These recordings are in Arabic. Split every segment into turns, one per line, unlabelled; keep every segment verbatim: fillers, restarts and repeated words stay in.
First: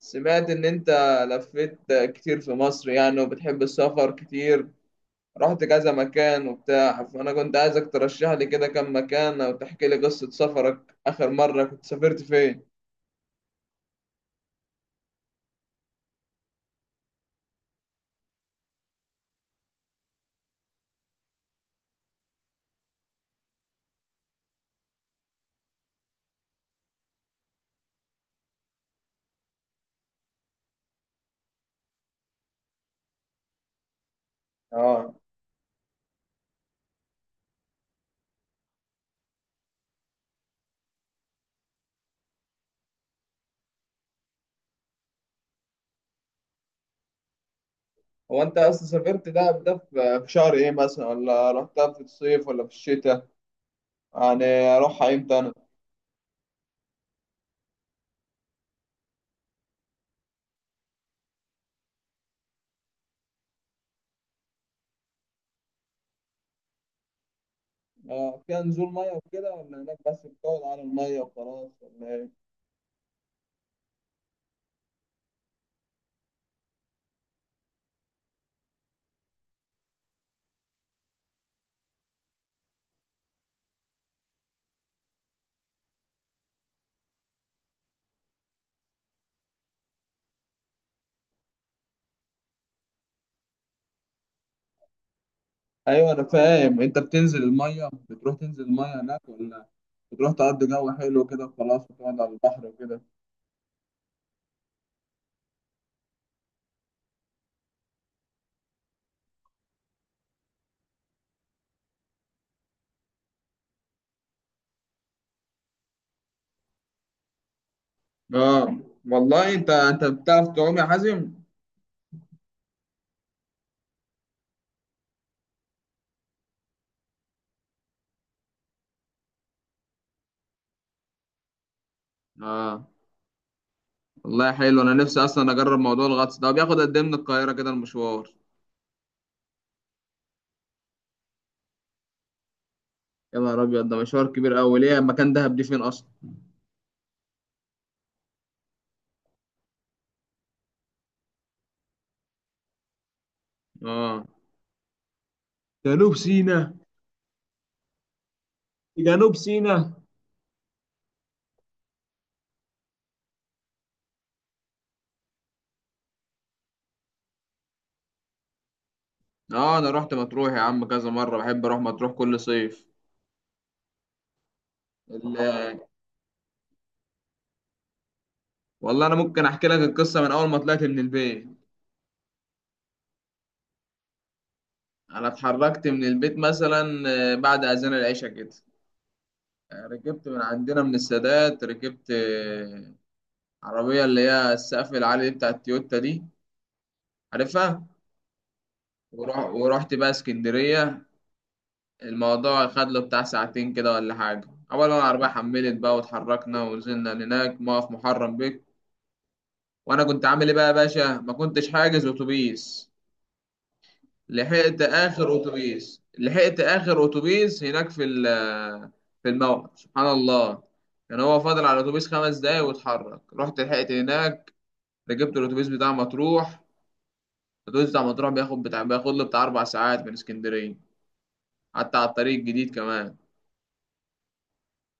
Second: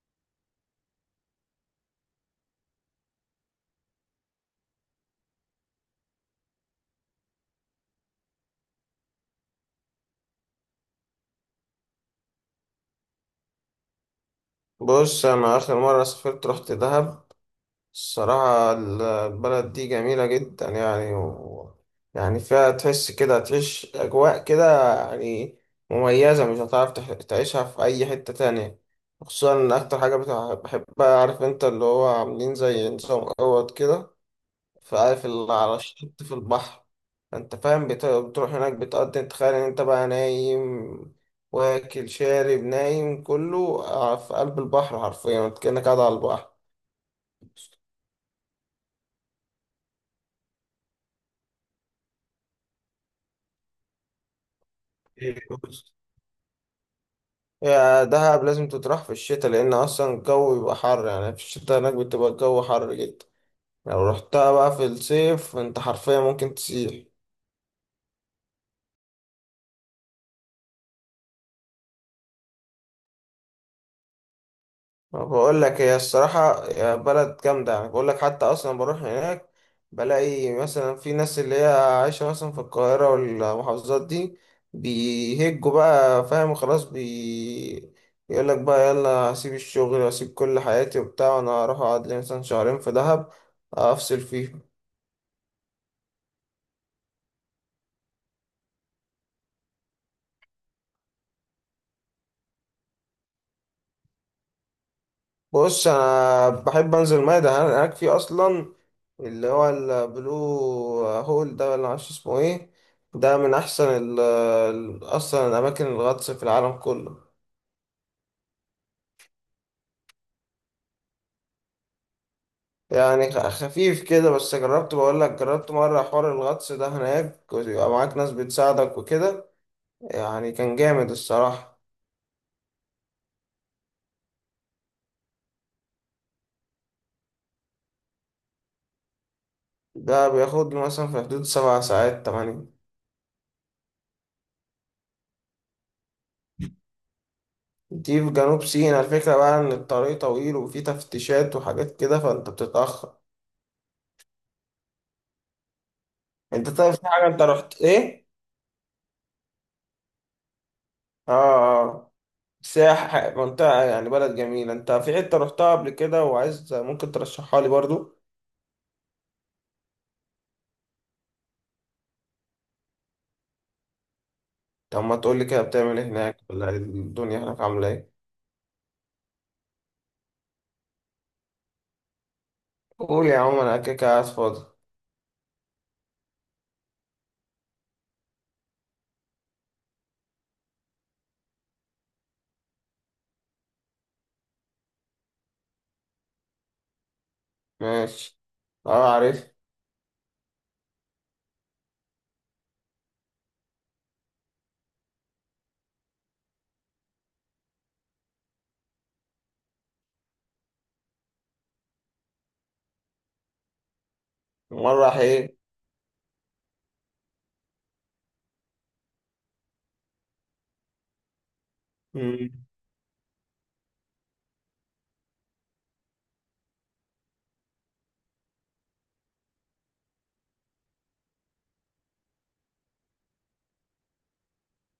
سمعت إن أنت لفيت كتير في مصر، يعني، وبتحب السفر كتير. رحت كذا مكان وبتاع، فأنا كنت عايزك ترشح لي كده كم مكان، أو تحكي لي قصة سفرك. آخر مرة كنت سافرت فين؟
بص، انا اخر مره سافرت، رحت دهب. الصراحه، البلد دي جميله جدا يعني و... يعني فيها تحس كده، تعيش اجواء كده يعني مميزه. مش هتعرف تح- تعيشها في اي حته تانية. خصوصا إن اكتر حاجه بتاع- بحبها، عارف انت اللي هو عاملين زي نظام اوض كده،
آه.
فعارف اللي على الشط في البحر. انت فاهم بت- بتروح هناك بتقضي، تخيل ان انت بقى نايم واكل شارب نايم كله، ع- في قلب البحر حرفيا، انت كأنك قاعد على البحر.
هو أنت أصلا سافرت دهب ده في في شهر إيه مثلا، ولا رحتها في الصيف ولا في الشتاء؟ يعني أروحها إمتى أنا؟
يا دهب لازم تتراح في الشتاء، لأن أصلا الجو بيبقى حر يعني. في الشتاء هناك بتبقى الجو حر جدا. لو رحتها بقى في الصيف، أنت حرفيا ممكن تسيح.
آه. فيها نزول مية وكده، ولا هناك بس بتقعد على المية وخلاص، ولا إيه؟
بقول لك هي الصراحة، يا بلد جامدة يعني. بقول لك حتى أصلا بروح هناك بلاقي مثلا في ناس اللي هي عايشة مثلا في القاهرة والمحافظات دي، بيهجوا بقى، فاهم، خلاص بي يقول لك بقى، يلا أسيب الشغل وأسيب كل حياتي وبتاع، وأنا هروح أقعد لي مثلا شهرين في دهب، أفصل فيه.
ايوه، انا فاهم. انت بتنزل الميه، بتروح تنزل الميه هناك، ولا بتروح تقضي جو حلو كده وخلاص وتقعد على البحر وكده؟
بص، انا بحب انزل ماء. ده هناك في اصلا اللي هو البلو هول ده، ولا معرفش اسمه ايه. ده من احسن ال ال- اصلا الاماكن الغطس في العالم كله.
اه. والله، انت انت بتعرف تعوم يا حازم؟
يعني خ- خفيف كده، بس جربت. بقول لك جربت مره حوار الغطس ده هناك، ويبقى معاك ناس بتساعدك وكده. يعني كان جامد الصراحه.
اه. والله حلو، انا نفسي اصلا اجرب موضوع الغطس ده. بياخد قد ايه من القاهره كده، المشوار؟
ده بياخد له مثلا في حدود سبع ساعات تمانية.
يا نهار ابيض، ده مشوار كبير قوي. ليه، مكان دهب دي فين اصلا؟
دي في جنوب سيناء. الفكرة بقى إن الطريق طويل وفيه تفتيشات وحاجات كده، فأنت بتتأخر.
اه. جنوب
انت
سينا.
طيب، في حاجة انت رحت ايه؟
جنوب سينا.
اه، اه. سياحة منطقة يعني، بلد جميلة انت في حتة رحتها قبل كده وعايز ممكن ترشحها لي برضو.
اه، انا رحت مطروح يا عم كذا مره، بحب اروح مطروح كل صيف.
طب ما تقول لي كده،
ال-
بتعمل ايه هناك، ولا ايه الدنيا هناك عاملة ايه؟
والله، انا ممكن احكي لك القصه من اول ما طلعت من البيت.
قول يا عم، انا كده كده قاعد فاضي.
انا اتحركت من البيت مثلا، آه، بعد اذان العشاء كده. آه، ركبت من عندنا من السادات، ركبت آه، عربيه، اللي هي السقف العالي دي، بتاع التويوتا دي، عارفها.
ماشي. اه
ورح
عارف.
ورحت بقى اسكندريه. الموضوع خد له بتاع ساعتين كده ولا حاجه. اول ما العربيه حملت بقى، واتحركنا، ونزلنا هناك موقف محرم بك. وانا كنت عامل ايه بقى يا باشا؟ ما كنتش حاجز اتوبيس. لحقت
مرة راح
اخر
ايه؟
اتوبيس لحقت اخر اتوبيس هناك في ال- في الموقف، سبحان الله. كان هو فاضل على الاتوبيس خمس
مم.
دقايق واتحرك، رحت لحقت هناك. ركبت الاتوبيس بتاع مطروح. الاتوبيس بتاع مطروح بياخد بتاع بياخد له بتاع اربع ساعات من اسكندريه، حتى على الطريق الجديد كمان.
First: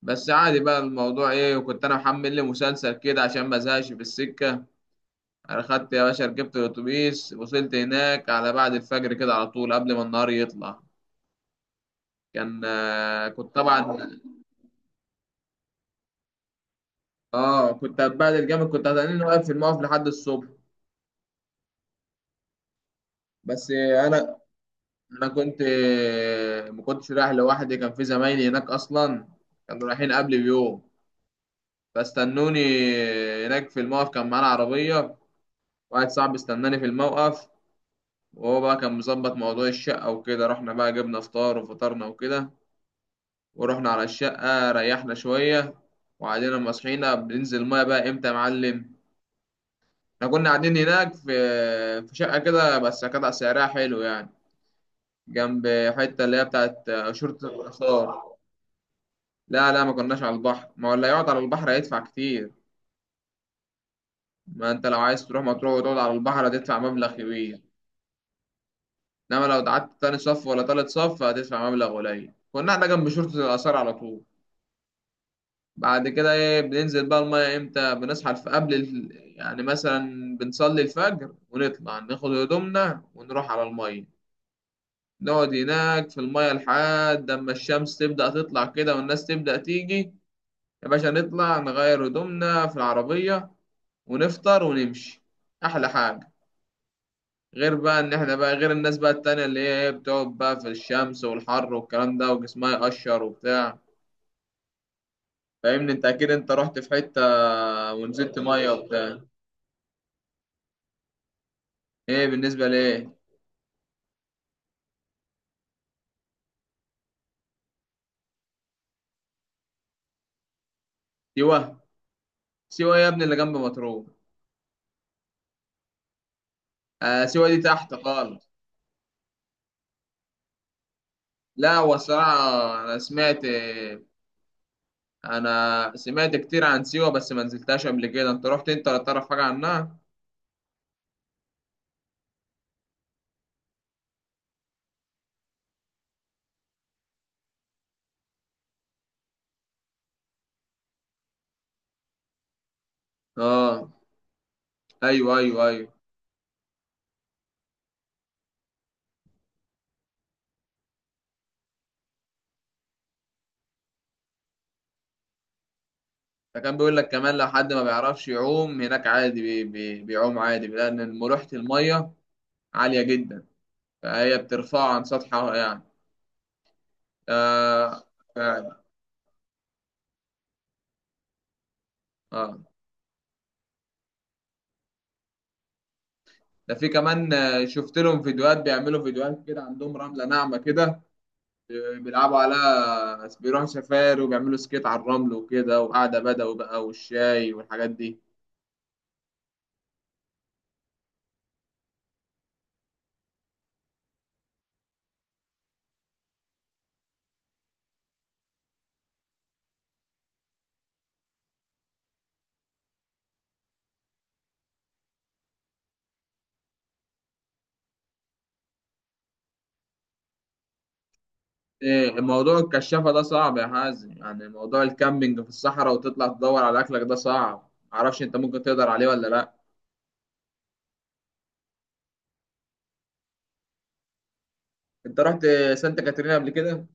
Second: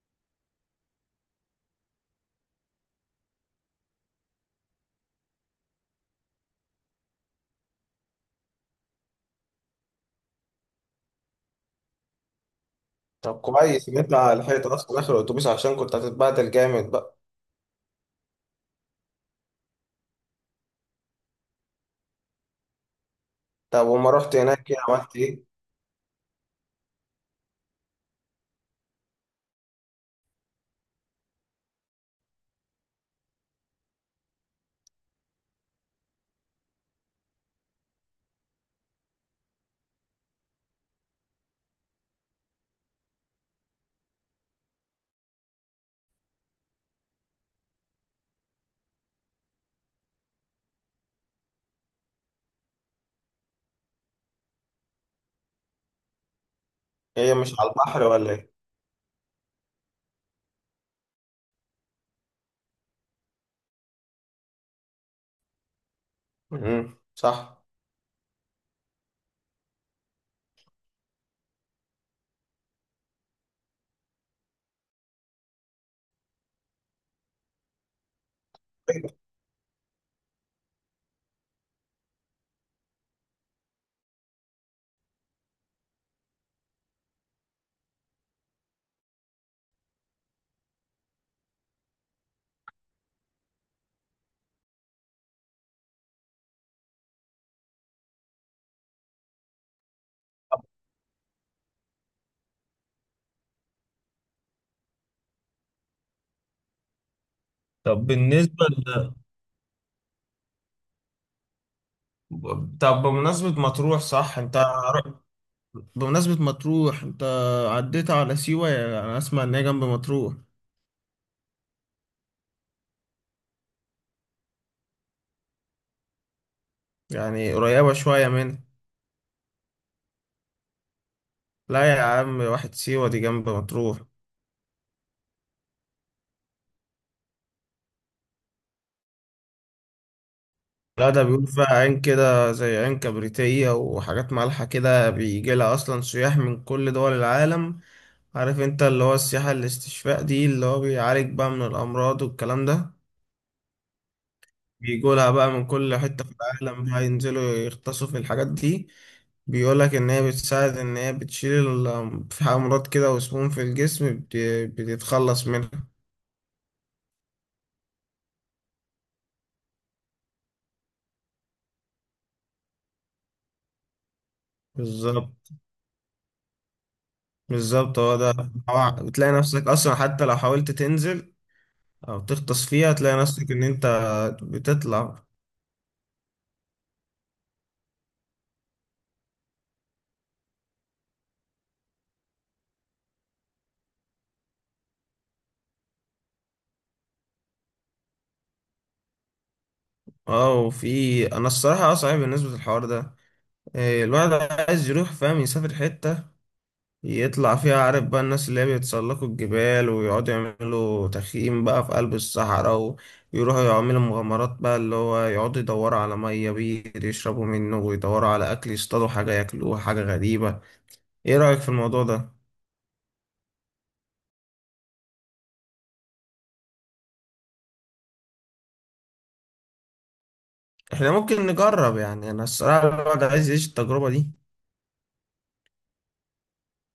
بس عادي بقى الموضوع ايه. وكنت انا محمل لي مسلسل كده عشان ما ازهقش في السكه. انا خدت يا باشا، ركبت الاتوبيس، وصلت هناك على بعد الفجر كده على طول، قبل ما النهار يطلع. كان آه،
طب
كنت
كويس ان
طبعا.
انت لحقت اصلا اخر الاتوبيس، عشان كنت هتتبهدل جامد بقى.
اه، كنت هتبهدل جامد، كنت هتلاقيني واقف في الموقف لحد الصبح. بس
طب وما
انا،
رحت هناك، ايه عملت
انا
ايه؟
كنت ما كنتش رايح لوحدي. كان في زمايلي هناك اصلا، كانوا رايحين قبلي بيوم، فاستنوني هناك في الموقف. كان معانا عربية، واحد صاحبي استناني في الموقف، وهو بقى كان مظبط موضوع الشقة وكده. رحنا بقى جبنا فطار وفطرنا وكده، ورحنا على الشقة ريحنا شوية. وبعدين لما صحينا، بننزل المية بقى امتى يا معلم؟ احنا كنا قاعدين هناك في في شقة كده، بس كانت سعرها حلو يعني، جنب حتة اللي هي بتاعت
هي
شرطة
مش على البحر
الآثار.
ولا ايه؟
لا لا، ما كناش على البحر. ما هو اللي يقعد على البحر هيدفع كتير. ما انت لو عايز تروح مطروح وتقعد على البحر هتدفع
مم.
مبلغ كبير.
صح.
انما لو قعدت تاني صف ولا تالت صف هتدفع مبلغ قليل. كنا احنا جنب شرطة الآثار على طول. بعد كده ايه، بننزل بقى المية امتى؟ بنصحى الف- قبل ال... يعني مثلا بنصلي الفجر، ونطلع ناخد هدومنا ونروح على المية. نقعد هناك في المية لحد اما الشمس تبدأ تطلع كده والناس تبدأ تيجي، يا باشا، نطلع نغير هدومنا في العربية ونفطر ونمشي. أحلى حاجة. غير بقى إن إحنا بقى غير الناس بقى التانية، اللي هي إيه، بتقعد بقى في الشمس والحر والكلام ده وجسمها يقشر وبتاع. فاهمني أنت؟ أكيد أنت رحت في حتة
طب
ونزلت
بالنسبة
مية
ل...
وبتاع. إيه بالنسبة
طب
لإيه؟
بمناسبة مطروح، صح انت، بمناسبة مطروح انت عديت على سيوة، يعني انا اسمع ان هي جنب مطروح.
سيوة. سيوة يا ابني اللي جنب مطروح. آه، سيوة
يعني
دي
قريبة
تحت
شوية
خالص.
منها.
لا، هو
لا يا
الصراحة،
عم واحد،
أنا
سيوة دي
سمعت
جنب مطروح.
أنا سمعت كتير عن سيوة، بس ما نزلتهاش قبل كده. أنت رحت أنت، ولا تعرف حاجة عنها؟
لا، ده بيقول فيها عين كده زي عين كبريتية وحاجات مالحة كده. بيجي لها اصلا سياح من كل دول العالم. عارف انت اللي هو السياحة الاستشفاء دي، اللي هو بيعالج بقى من الامراض والكلام ده.
آه،
بيجولها
ايوه
بقى
ايوه
من
ايوه.
كل حتة في العالم بقى ينزلوا يغطسوا في الحاجات دي. بيقولك إن هي بتساعد، إن هي بتشيل ال- في أمراض كده وسموم في الجسم بت- بتتخلص منها.
فكان بيقول لك كمان، لو حد ما بيعرفش يعوم، هناك عادي، بي بي بيعوم عادي، لان ملوحة المية عالية جدا، فهي بترفعه عن
بالظبط.
سطحها يعني.
بالظبط
آه،
هو ده،
فعلا.
هو بتلاقي نفسك أصلا حتى لو حاولت تنزل أو
اه.
تغطس فيها تلاقي نفسك إن أنت بتطلع.
ده في كمان، آه، شفت لهم فيديوهات، بيعملوا فيديوهات كده. عندهم رملة ناعمة كده، آه، بيلعبوا عليها، بيروحوا سفاري وبيعملوا سكيت على الرمل وكده، وقعدة بدوي بقى، والشاي والحاجات دي.
اه، وفي انا الصراحه اه صعب بالنسبه للحوار ده. إيه، الواحد عايز يروح، فاهم، يسافر حته يطلع فيها، عارف بقى، الناس اللي هي بيتسلقوا الجبال ويقعدوا يعملوا تخييم بقى في قلب الصحراء، ويروحوا يعملوا مغامرات بقى، اللي هو يقعدوا يدوروا على مية بير يشربوا منه، ويدوروا على أكل يصطادوا حاجة ياكلوها، حاجة غريبة. إيه رأيك في الموضوع
إيه،
ده؟
موضوع الكشافة ده صعب يا حازم. يعني موضوع الكامبينج في الصحراء وتطلع تدور على أكلك ده صعب، معرفش أنت ممكن تقدر عليه ولا لأ.
إحنا ممكن نجرب يعني، أنا الصراحة الواحد عايز يعيش التجربة دي.
أنت رحت سانتا كاترينا قبل كده؟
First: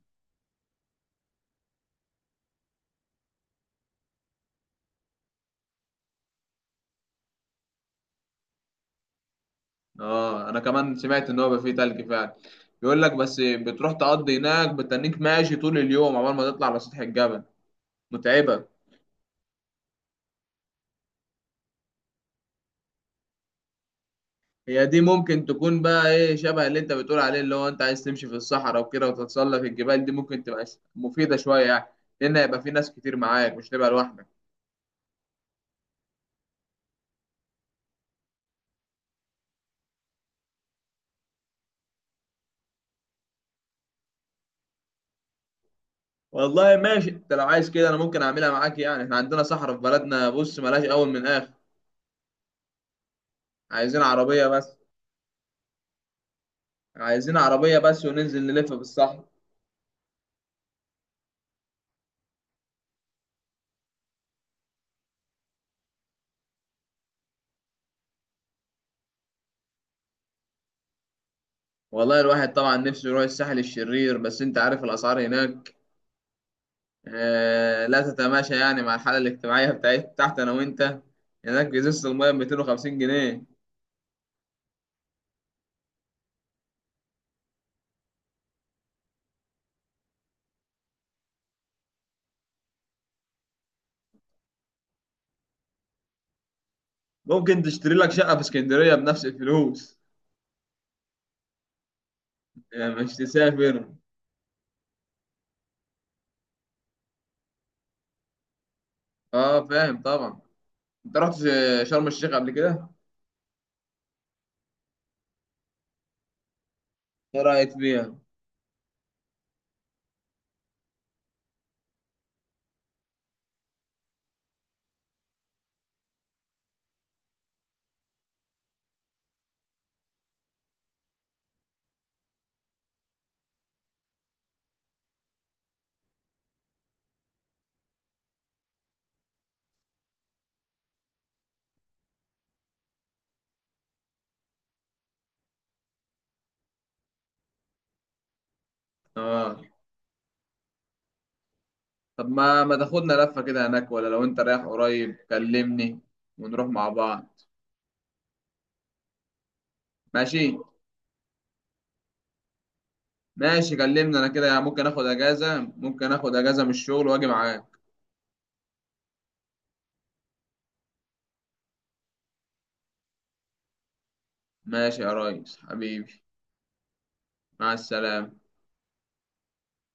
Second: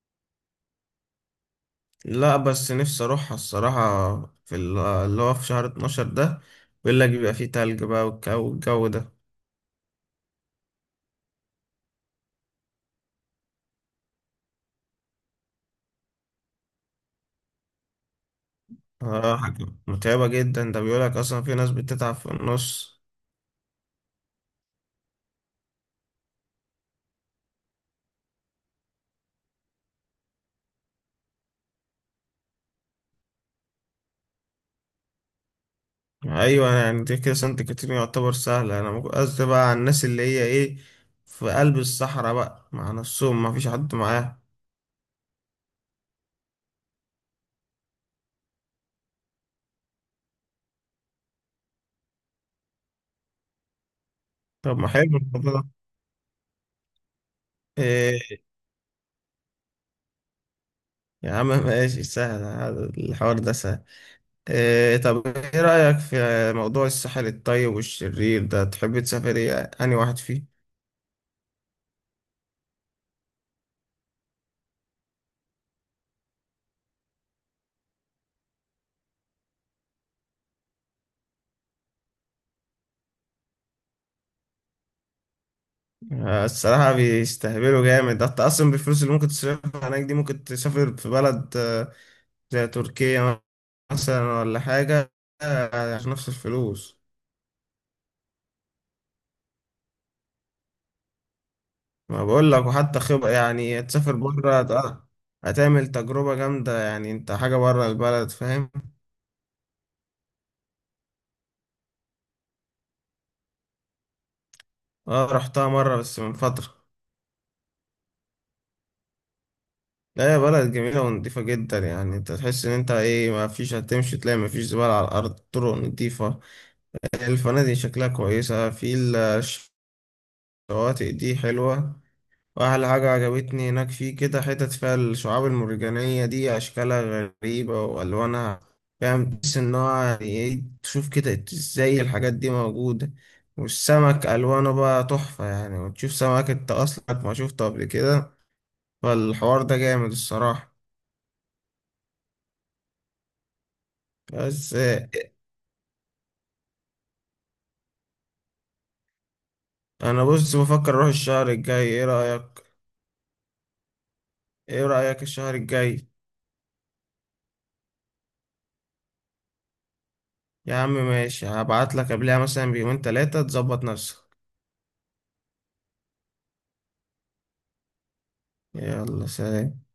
لا، بس نفسي أروحها الصراحة. في ال- اللي هو في شهر اتناشر ده، بيقول لك بيبقى فيه تلج بقى، والجو والجو ده.
آه، أنا كمان سمعت إن هو بقى فيه تلج فعلا. بيقول لك، بس بتروح تقضي هناك بتنيك ماشي طول اليوم عقبال ما تطلع على سطح الجبل، متعبة.
اه، متعبة جدا. ده بيقولك أصلا في ناس بتتعب في النص.
هي دي ممكن تكون بقى إيه شبه اللي أنت بتقول عليه، اللي هو أنت عايز تمشي في الصحراء وكده وتتسلق الجبال، دي ممكن تبقى مفيدة شوية يعني، لأن هيبقى في ناس كتير معاك، مش تبقى لوحدك.
أيوة، أنا يعني دي كده سانت كاترين يعتبر سهلة. أنا ممكن قصدي بقى على الناس اللي هي إيه في قلب الصحراء بقى مع نفسهم، مفيش حد معاهم.
والله ماشي، انت لو عايز كده انا ممكن اعملها معاك. يعني احنا عندنا صحراء في بلدنا، بص ملهاش اول من اخر، عايزين عربية بس.
طب ما حلو الموضوع ده.
عايزين عربية بس،
إيه،
وننزل نلف في الصحراء.
يا عم ماشي، سهل، هذا الحوار ده سهل. إيه، طب إيه رأيك في موضوع الساحل الطيب والشرير ده، تحب تسافر إيه، أنهي واحد فيه؟
والله الواحد طبعا نفسه يروح الساحل الشرير، بس انت عارف الاسعار هناك، آه، لا تتماشى يعني مع الحالة الاجتماعية بتاعت تحت، انا وانت. هناك ازازة المية ب ميتين وخمسين جنيه.
آه، الصراحة بيستهبلوا جامد. ده أنت أصلا بالفلوس اللي ممكن تصرفها هناك دي، ممكن تسافر في بلد آه، زي تركيا مثلا، ولا حاجة آه، عشان نفس الفلوس.
ممكن تشتري لك شقة في اسكندرية بنفس الفلوس.
ما بقول لك،
آه،
وحتى
مش
خبرة يعني
تسافر.
تسافر بره هت- هتعمل تجربة جامدة يعني، انت حاجة بره البلد، فاهم.
اه، فاهم طبعا. انت رحت شرم الشيخ قبل كده.
اه، رحتها مرة بس من فترة.
ايه رأيك فيها؟
لا، هي بلد جميلة ونضيفة جدا يعني. انت تحس ان انت ايه، ما فيش، هتمشي تلاقي ما فيش زبالة على الارض، طرق نضيفة، الفنادق شكلها كويسة، في الشواطئ دي حلوة. واحلى حاجة عجبتني هناك، فيه كده حتت فيها الشعاب المرجانية دي، أشكالها غريبة وألوانها، فاهم، تحس إن هو يعني إيه، تشوف كده إزاي الحاجات دي موجودة. والسمك ألوانه بقى تحفة يعني، وتشوف سمك أنت أصلا ما شفته قبل كده.
اه.
فالحوار ده جامد الصراحة.
طب ما ما تاخدنا لفة كده هناك، ولا لو انت رايح
بس آه،
قريب كلمني ونروح مع بعض.
أنا بص
ماشي.
بفكر أروح الشهر الجاي، إيه رأيك؟
ماشي، كلمني انا كده، يعني
إيه
ممكن اخد
رأيك الشهر
اجازة،
الجاي؟
ممكن اخد اجازة من الشغل واجي معاك.
يا عم ماشي، هبعتلك قبلها مثلا بيومين تلاتة تظبط نفسك.
ماشي يا ريس حبيبي، مع السلامة.
يلا سلام.